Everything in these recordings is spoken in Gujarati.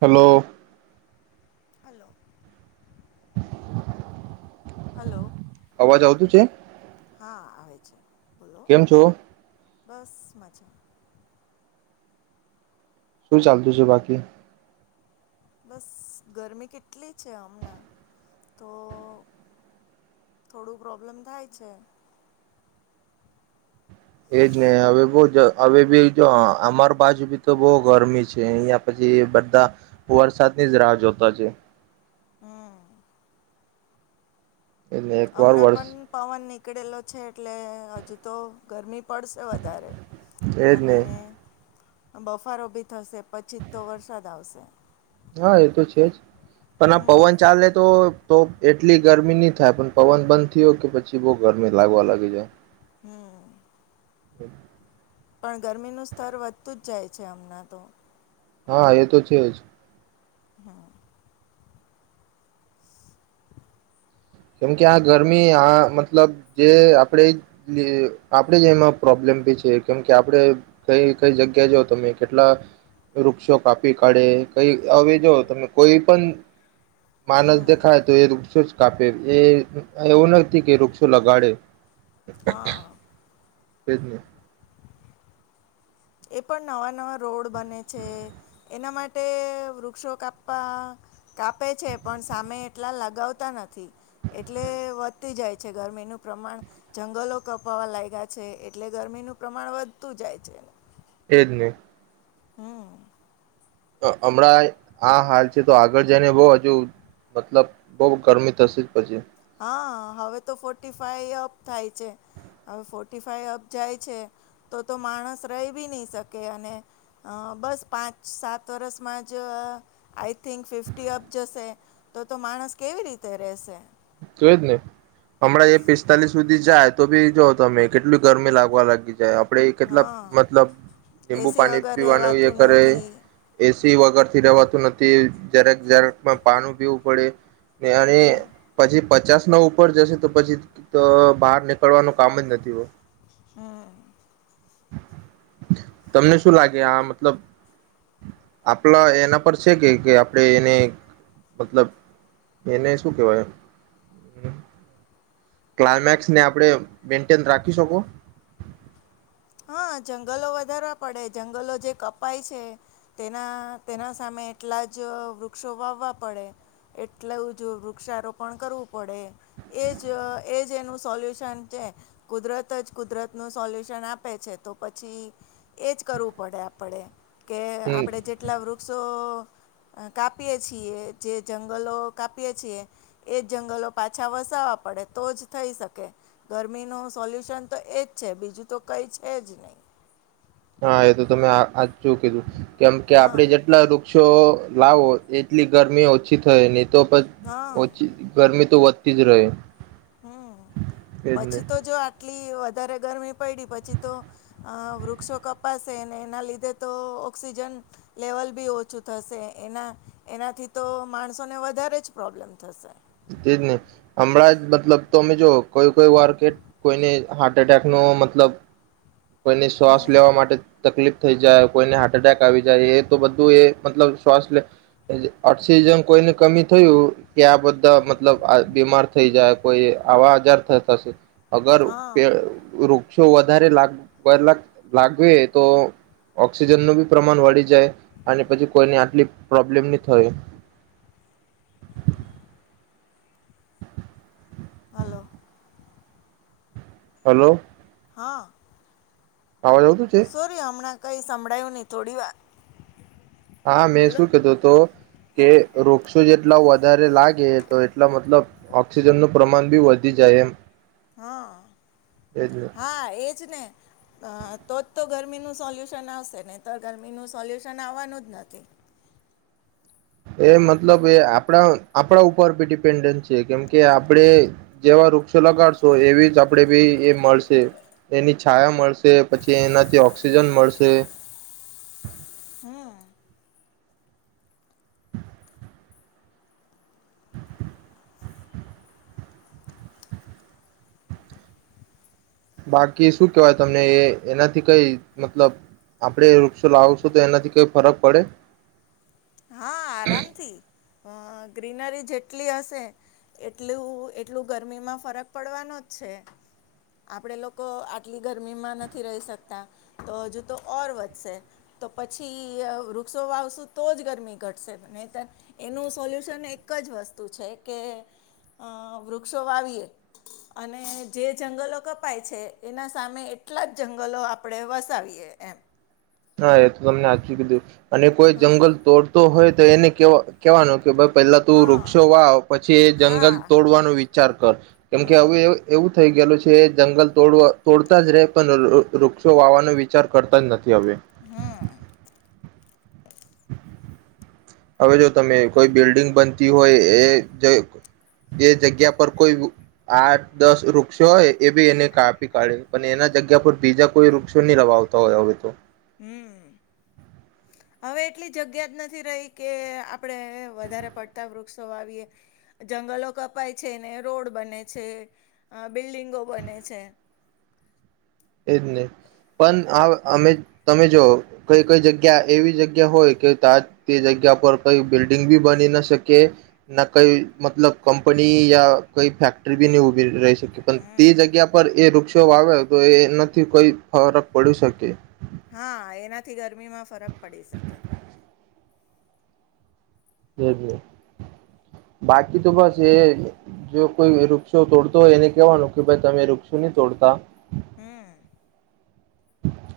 હલો હલો [inaudible] હલો અવાજ આવતું છે હા આવે છે બોલો કેમ છો બસ મને અચ્છા શું ચાલતું છે બાકી બસ ગરમી કેટલી છે હમણાં તો થોડું પ્રોબ્લેમ થાય છે. એજ ને હવે બોજ હવે બી જો અમાર બાજુ બી તો બહ ગરમી છે અહિયાં પછી બધા વરસાદની જ રાહ જોતા છે. હમ્મ. એટલે એક વાર હમણાં વરસ પણ પવનની નીકળેલો છે એટલે હજુ તો ગરમી પડશે વધારે એજ ને અને બફારો ભી થશે પછી જ તો વરસાદ આવશે. હા એ તો છે જ. પણ આ હમ પવન ચાલે તો તો એટલી ગરમી ની થાય પણ પવન બંધ થયો કે પછી બહુ ગરમી લાગવા લાગી જાય. હમ બોલો. પણ ગરમીનું સ્તર વધતું જ જાય છે હમણાં તો. હા એ તો છે જ. હા. કેમકે આ ગરમી આ મતલબ જે આપણે આપણેે જ એમાં પ્રોબ્લેમ બી છે કેમકે આપણે કઈ કઈ જગ્યા જાઓ તમે કેટલા વૃક્ષો કાપી કાઢે કઈ હવે જો તમે કોઈ પણ માનસ હમ દેખાય તો એ રુકશે જ. કાપે એ એવું નથી કે વૃક્ષો લગાડે. હા. તેજ ને. એ પણ નવા નવા રોડ બને છે એના માટે વૃક્ષો કાપવા કાપે છે પણ સામે એટલા લગાવતા નથી એટલે વધતી જાય છે ગરમીનું પ્રમાણ જંગલો કપાવા લાગ્યા છે એટલે ગરમીનું પ્રમાણ વધતું જાય છે. છે જ નહી. હમ. હમણાં આ હાલ છે તો આગળ જઈને બહ હજુ મતલબ બહ ગરમી થશે જ પછી. હા હવે તો ફોર્ટી ફાઈ અપ થાય છે. હવે ફોર્ટી ફાઈ અપ જાય છે તો તો માણસ રહી બી નહી શકે અને બસ પાંચ સાત વર્ષમાં જ આઈ થિંક ફિફ્ટી અપ જશે તો તો માણસ કેવી રીતે રહેશે તો એ જ ને હમણાં જે પિસ્તાલીસ સુધી જાય તો ભી જો તમે કેટલ ગરમી લાગવા લાગી જાય. આપણેે કેટલા હા મતલબ લીંબુ એસી પાણી વગર પીવાનું એ રહેવાતું કરે નથી એ એ વગર થી રવાતું નથી જ્યારેક જ્યારેકમાં પાનું પીવું પડે બે અને હમ પ પચાસ ના ઉપર જશે તો પછી બહાર નીકળવાનું કામ જ નથી. હમ. તમને શું લાગે આ મતલબ આપલા એના પર છે કે આપણેે એને મતલબ એને શું કેવાય? ક્લાયમેક્સને આપણે મેન્ટેન રાખી શકો? હા જંગલો વધારવા પડે જંગલો જે કપાય છે તેના તેના સામે એટલા જ વૃક્ષો વાવવા પડે એટલું જ વૃક્ષારોપણ કરવું પડે એ જ એજ એનું સોલ્યુશન છે. કુદરત જ કુદરતનું સોલ્યુશન આપે. આપે છે તો પછી એજ કરવું પડે આપડે. કે હમ આપણે જેટલા વૃક્ષો કાપીએ છીએ જે જંગલો કાપીએ છીએ એજ જંગલો પાછા વસાવવા પડે તો જ થઈ શકે. ગરમીનું સોલ્યુશન તો એજ છે. બીજું તો કંઈ છે જ નહીં. હા એ તો તમે સાચું કીધું કેમ કે હા આપડે જેટલા વૃ ક્ષો વાવો એટલી ગરમી ઓછી થાય. તો પણ, હા ઓછી ગરમી તો વધતી જ રહે હમ, તેજ ને પછી તો જો આ એટલી વધારે ગરમી પડી પછી તો વૃક્ષો કપાશે અને એના લીધે તો ઓક્સિજન લેવલ બી ઓછું થશે એના એનાથી તો માણસોને વધારે જ પ્રોબ્લેમ થશે તેજ ને હમણાં જ મતલબ તોમે જોઓ કોઈ કોઈ વાર કે કોઈને હાર્ટ એટેક નો મતલબ કોઈની શ્વાસ હમ લેવા માટે તકલીફ થ જાય કોઈને હાર્ટ એટેક આવી જાય એ તો બધું એ મતલબ શ્વા લ ઓક્સિજન કોઈને કમી થયું કે આ બધ બધ મતલબ બીમાર થઈ જાય કોઈ આવા આજાર થતાશે, અગર હા પૈઐર તો વધારે લાગ મતલબ લાગીયે તો ઓક્સિજનનું બી પ્રમાણ વળી જાય અને પછી કોઈને આટલી પ્રોબ્લેમ ની થયો હલો હલો હા આવડતું નથી કઈ સંભળાયું નહી, થોડી વાર હા મેં બોલો શુંએ તો તો હતોઊ, કે હા. વૃક્ષો જે એટલા વધારે લાગે તો એટલા મતલબ ઓક્સિજન નું પ્રમાણ બી વધી જાય એમ હા એજ ને. હા એજ ને અ તોજ તો ગરમી ગરમીનું સોલ્યુશન આવશે. નહી તો ગરમીનું સોલ્યુશન આવવાનું જ નથી. એ મતલબ એ આપણા આપણા ઉપર બી ડિપેન્ડન્ટ છે કેમ કે આપણે જેવા વૃક્ષો લગાડશો એવી જ આપણેે ભી એ મળશે, એની છાયા મળશે, પછી એનાથી ઓક્સિજન મળશે. હમ બાકી શું કેહેવાય તમને એ એનાથી કઈ મતલબ આપણેે વૃક્ષો લાવું છું તો એનાથી કઈ ફરક પડે? હા આરામથી અ ગ્રીનરી જેટલી હશે એટલું એટલું ગરમીમાં ફરક પડવાનો જ છે. આપડે લોકો આટલી ગરમીમાં નથી રહી શકતા તો હજુ તો ઓર વધશે. તો પછી વૃક્ષો વાવશું તો જ ગરમી ઘટશે. નહી તો એનું સોલ્યુશન એક જ વસ્તુ છે. કે વૃક્ષો વાવીએ અને જે જંગલો કપાય છે એના સામે એટલા જ જંગલો આપણે વસાવીએ એમ. હા એ તો તમને હાચુ કીધું. અને કોઈ હા જંગલ તોડ તોડતો હોય તો એને કેવા કેવાનું કે ભાઈ પેલા તું હા વૃક્ષો વા પછી એ જંગલ હા તોડવાનો વિચાર કર. કેમકે હવે હમ એવું થઈ ગયેલું છે એ જંગલ તોડ તોડતા જ રહે. પણ વૃક્ષો વાવાનો વિચાર કરતા જ નથી હવે. હમ્મ. હવે જો તમે કોઈ બિલ્ડિંગ બનતી હોય એ એ જગ્યા પર કોઈ આઠ દસ વૃક્ષો હોય. એ બી એને કાપી કાઢે. પણ એના જગ્યા પર બીજા કોઈ વૃક્ષો નહી લવાતા હોય હવે તો. હમ્મ હવે એટલી જગ્યા જ નથી રહી કે આપડે વધારે પડતા વૃક્ષો આવીએ. જંગલો કપાય છે, ને રોડ બને છે, અ બિલ્ડિંગો બને છે. એજ ને. પણ આ અમે તમે જો કઈ કઈ જગ્યા એવી જગ્યા હોય કે, તે જગ્યા પર કઈ બિલ્ડિંગ બી બની ન શકે, ના કઈ મતલબ કંપની યા કઈ ફેક્ટરી બી નહી ઉભી રહી શકે. પણ તે હમ જગ્યા પર એ વૃક્ષો આવે તો એ નથી કોઈ ફરક પડી શકે. હા એનાથી ગરમીમાં ફરક પડી શકે. એ જ ને બાકી તો બસ એ જો કોઈ વૃક્ષો તોડતો હોય એને કેવાનું કે ભાઈ તમે વૃક્ષો નહી તોડતા. હમ્મ.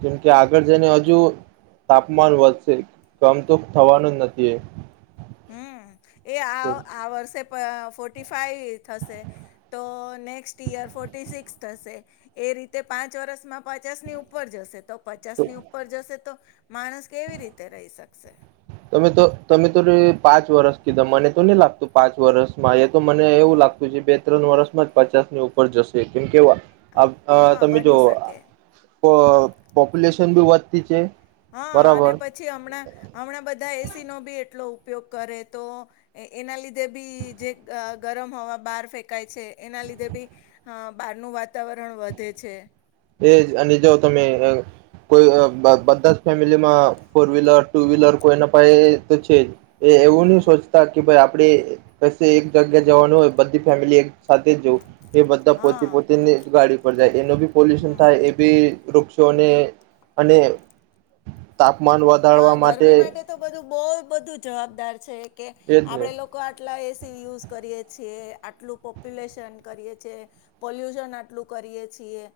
કેમ કે આગળ જઈને હજુ તાપમાન વધશે. કમ તો થવાનું જ નથી એ. પ ફોર્ટી ફાઈવ થશે. તો નેક્સ્ટ ઈયર ફોર્ટી સિક્સ થશે. એ રીતે પાંચ વર્ષમાં પચાસ ની ઉપર જશે તો પચાસ ની ઉપર જશે તો માણસ કેવી રીતે રહી શકશે તમે તો તમે તો પાંચ વરષ કીધા મને તો નહી લાગતું પાંચ વર્ષમાં તો મને એવું લાગતું છે. બે ત્રણ વર્ષમાં જ પચાસ ની ઉપર જશે કેમ કેવા આ અ હા તમે બની જોવો શકે પ‌ પોપ્યુલેશન ભી વધતી છે. હા અને બરાબર પછી હમણાં હમણાં બધા એ એસી નો ભી એટલો ઉપયોગ કરે તો એના લીધે બી જે ગરમ હવા બહાર ફેંકાય છે, એના લીધે બી બહારનું અ વાતાવરણ વધે છે. એજ અને જોઓ તમે અ કોઈ બ બધા અ જ ફેમિલીમાં ફોર વ્હીલર, ટુ વ્હીલર કોઈ ના પાય તો છે જ. એ એવું ની હમ સોચતા કે ભાઈ આપ આપણે કસે એક જગ્યા જવાનું હોય બધી ફેમિલી એક સાથે જ જોવું એ બધા પોતે હા પોતેની ગાડી પર જાય એનો ભી પલ્યુશન હમ થાય એભી વૃક્ષોને અને તાપમાન હા વધારવા માટે ગરમી તો બધું બહુ, બધું જવાબદાર છે કે, એજ ને આપડે લોકો આટલા યુઝ કરીએ છીએ, આટલું પોપ્યુલેશન કરીએ છે, પોલ્યુશન આટલું કરીએ છીએ,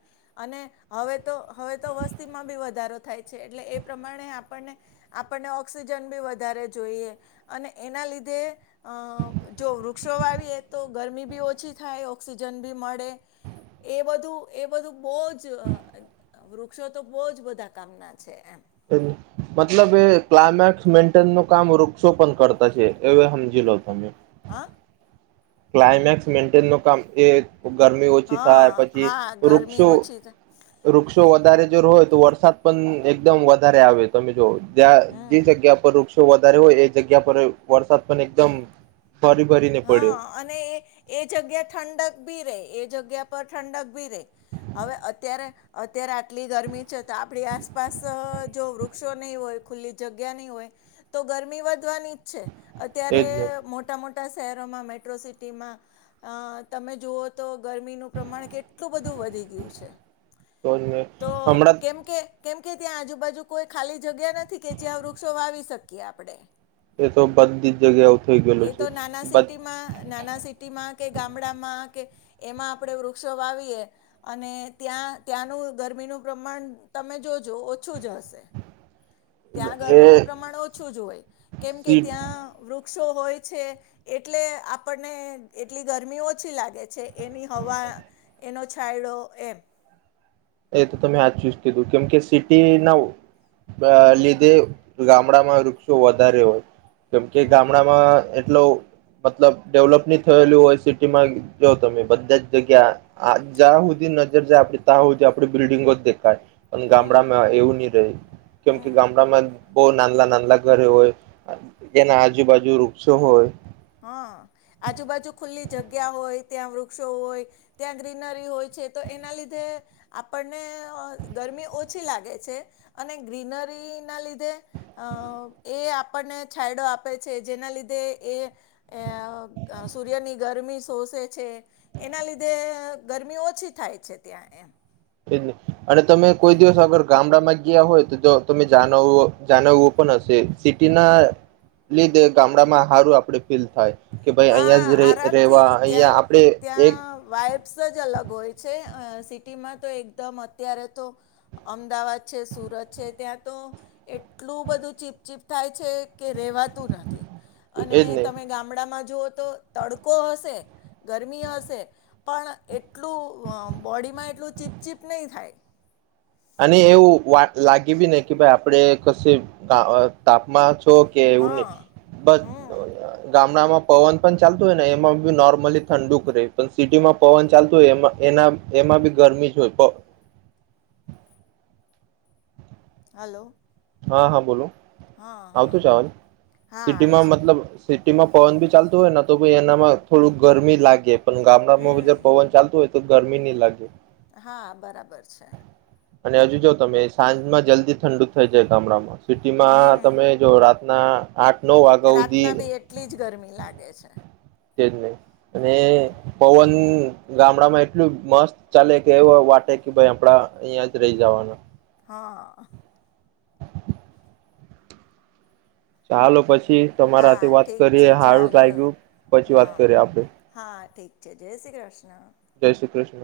અને હવે હવે તો વસ્તીમાં ભી વધારો થાય છે, એટલે એ પ્રમાણે આપ આપણને આપણને ઓક્સિજન ભી વધારે જોઈએ અને એના લીધે જો વૃક્ષો વાવીએ, તો ગરમી ભી ઓછી થાય, ઓક્સિજન બી મળે, એ બધું એ બધું બહુ જ અ વૃ વૃક્ષો તો બોજ બધા કામના છે, એમ મતલબ, એ ક્લાયમેક્સ, મેન્ટેન નું કામ વૃક્ષો પણ કરતા છે, એ સમજી લો તમે હા ક્લામેક્સ મેન્ટેન નું કામ એ ગરમી ઓછી થાય હા પછી હા ગરમી વૃક્ષો, ઓછી થ વૃક્ષ જો વધારે જોર હોય તો વરસાદ પણ એકદમ વધારે આવે તમે જો જ્યા જે હમ જગ્યા પર વૃક્ષ વધારે હોય એ જગ્યા પર વરસાદ પણ એકદમ ફરી ભરીને પડ્યો હા અને એ એ જગ્યા ઠંડક ભી રે, એ જગ્યા પર ઠંડક ભી રે, હવે અત્યારે અત્યારે આટલી ગરમી છે, તો આપણી આસપાસ જો વૃક્ષો નહી હોય, ખુલ્લી જગ્યા નહી હોય, તો ગરમી વધવાની જ છે અત્યારે, એજ ને મોટા મોટા મોટા શહેરોમાં મેટ્રો સિટીમાં અ તમે જુઓ તો ગરમીનું પ્રમાણ કેટલું બધું વધી ગયું છે, તો જ ને તો હમણાં કેમ કે કેમ કે ત્યાં આજુબાજુ કોઈ ખાલી જગ્યા નથી કે જ્યાં વૃક્ષો વાવી શકીએ આપડે. એ તો બધી જ જગ્યાઓ થઈ ગયેલું એ છે તો નાના સિટીમાં, નાના સિટીમાં કે ગામડામાં કે એમાં આપણેે વૃક્ષો વાવીએ અને ત્યાં ત્યાંનું ગરમીનું પ્રમાણ તમે જોજો ઓછું જ હશે. ત્યાં એ ગરમીનું પ્રમાણ ઓછું જ હોય કેમ કે સીટ ત્યાં વૃ ક્ષો હોય. છે એટલે આપણને એટલી ગરમી ઓછી લાગે છે એની હવા, એનો છાયડો એમ. એ તો તમે હાચુ જ કીધું, કેમ કે સિટી નવ અ હમ લીધે ગામડામાં વૃક્ષો વધારે હોય. કેમ કે હમ ગામડામાં [unintelligible] મતલબ ડેવલપ ની થયેલું હોય સિટીમાં જો તમે બધા જ જગ્યા આ જા હુધી નજર જાય આપડી ત્યાં હુધી [unintelligible] બિલ્ડિંગો જ દેખાય. પણ હમ ગામડામાં એવું નહી રે કેમ કે હમ ગામડામાં બહુ નાંદલા નાંદલા ઘરે હોય જેના આજુબાજુ વૃક્ષો હોય. હા આજુબાજુ ખુલ્લી જગ્યા હોય, ત્યાં વૃક્ષો હોય, ત્યાં ગ્રીનરી હોય છે તો એના લીધે આપણને ગરમી ઓછી લાગે છે, અને ગ્રીનરી ના લીધે અ એ આપણને છાયડો આપે છે જેના લીધે એ અ અ સૂર્યની ગરમી શોષે છે, એના લીધે ગરમી ઓછી થાય છે ત્યાં એમ. એજ ને, અને તમે કોઈ દિવસ અગર ગામડામાં ગ્યા હોય તો તો તમે જાનવુ જાણવું પણ હશે સિટી ના લીધે ગામડામાં હારું આપડે ફીલ થાય. કે ભાઈ અહિયાં હા જ રે રેવા આરામથી, અહિયાં ત્યાં આપડે એક ત્યાં વાઈપ્સ જ અલગ હોય છે. અ સિટીમાં તો એકદમ અત્યારે તો અમદાવાદ છે, સુરત છે, ત્યાં તો એટલું બધું ચીપચીપ થાય છે કે રેવા તુ નથી, અને એજ ને તમે ગામડામાં જો તો તડકો હશે, ગરમી હશે પણ એટલું બોડીમાં એટલું ચીપચીપ નહી થાય. અને એવું વા લાગે બી ની કે ભઈ આપણે કસુઇ અ તાપમા શો કે એવું હા નહી, બસ અ હમ અ ગામડામાં પવન પણ ચાલતું હોય ને એમાં બી નોર્મલી ઠંડુક રે પણ સિટીમાં પવન ચાલતું હોય એ એના એમાં બી ગરમી જ હોય પ. હલો. હા હા બોલો. હા હા આવતું છે આવાજ, હા આવે સિટીમાં છે મતલબ સિટીમાં પવન બી ચાલતું હોય ને તો બી એનામાં થોડુક ગરમી લાગે. પણ ગામડામાં હમ બધે પવન ચાલતું હોય તો ગરમી ની લાગે. હા બરાબર છે. અને હજુ જોવ તમે, સાંજમાં જલ્દી ઠંડુ થાય જે ગામડામાં સિટીમાં હમ તમે જો રાત ના. રાતના ભી એટલી જ ગરમી લાગે છે. એ જ ને અને હમ પવન ગામડામાં એટલું મસ્ત ચાલે કે એવો વાટે કે ભાઈ આપડા અહિયાં જ રહી જવાનુ હા ચાલો પછી તમારા હા વાત ઠીક કરીએ છે હારું ચાલો. લાગ્યું પછી વાત કરીએ આપડે જે જેયસી કૃષ્ણ જય શ્રી કૃષ્ણ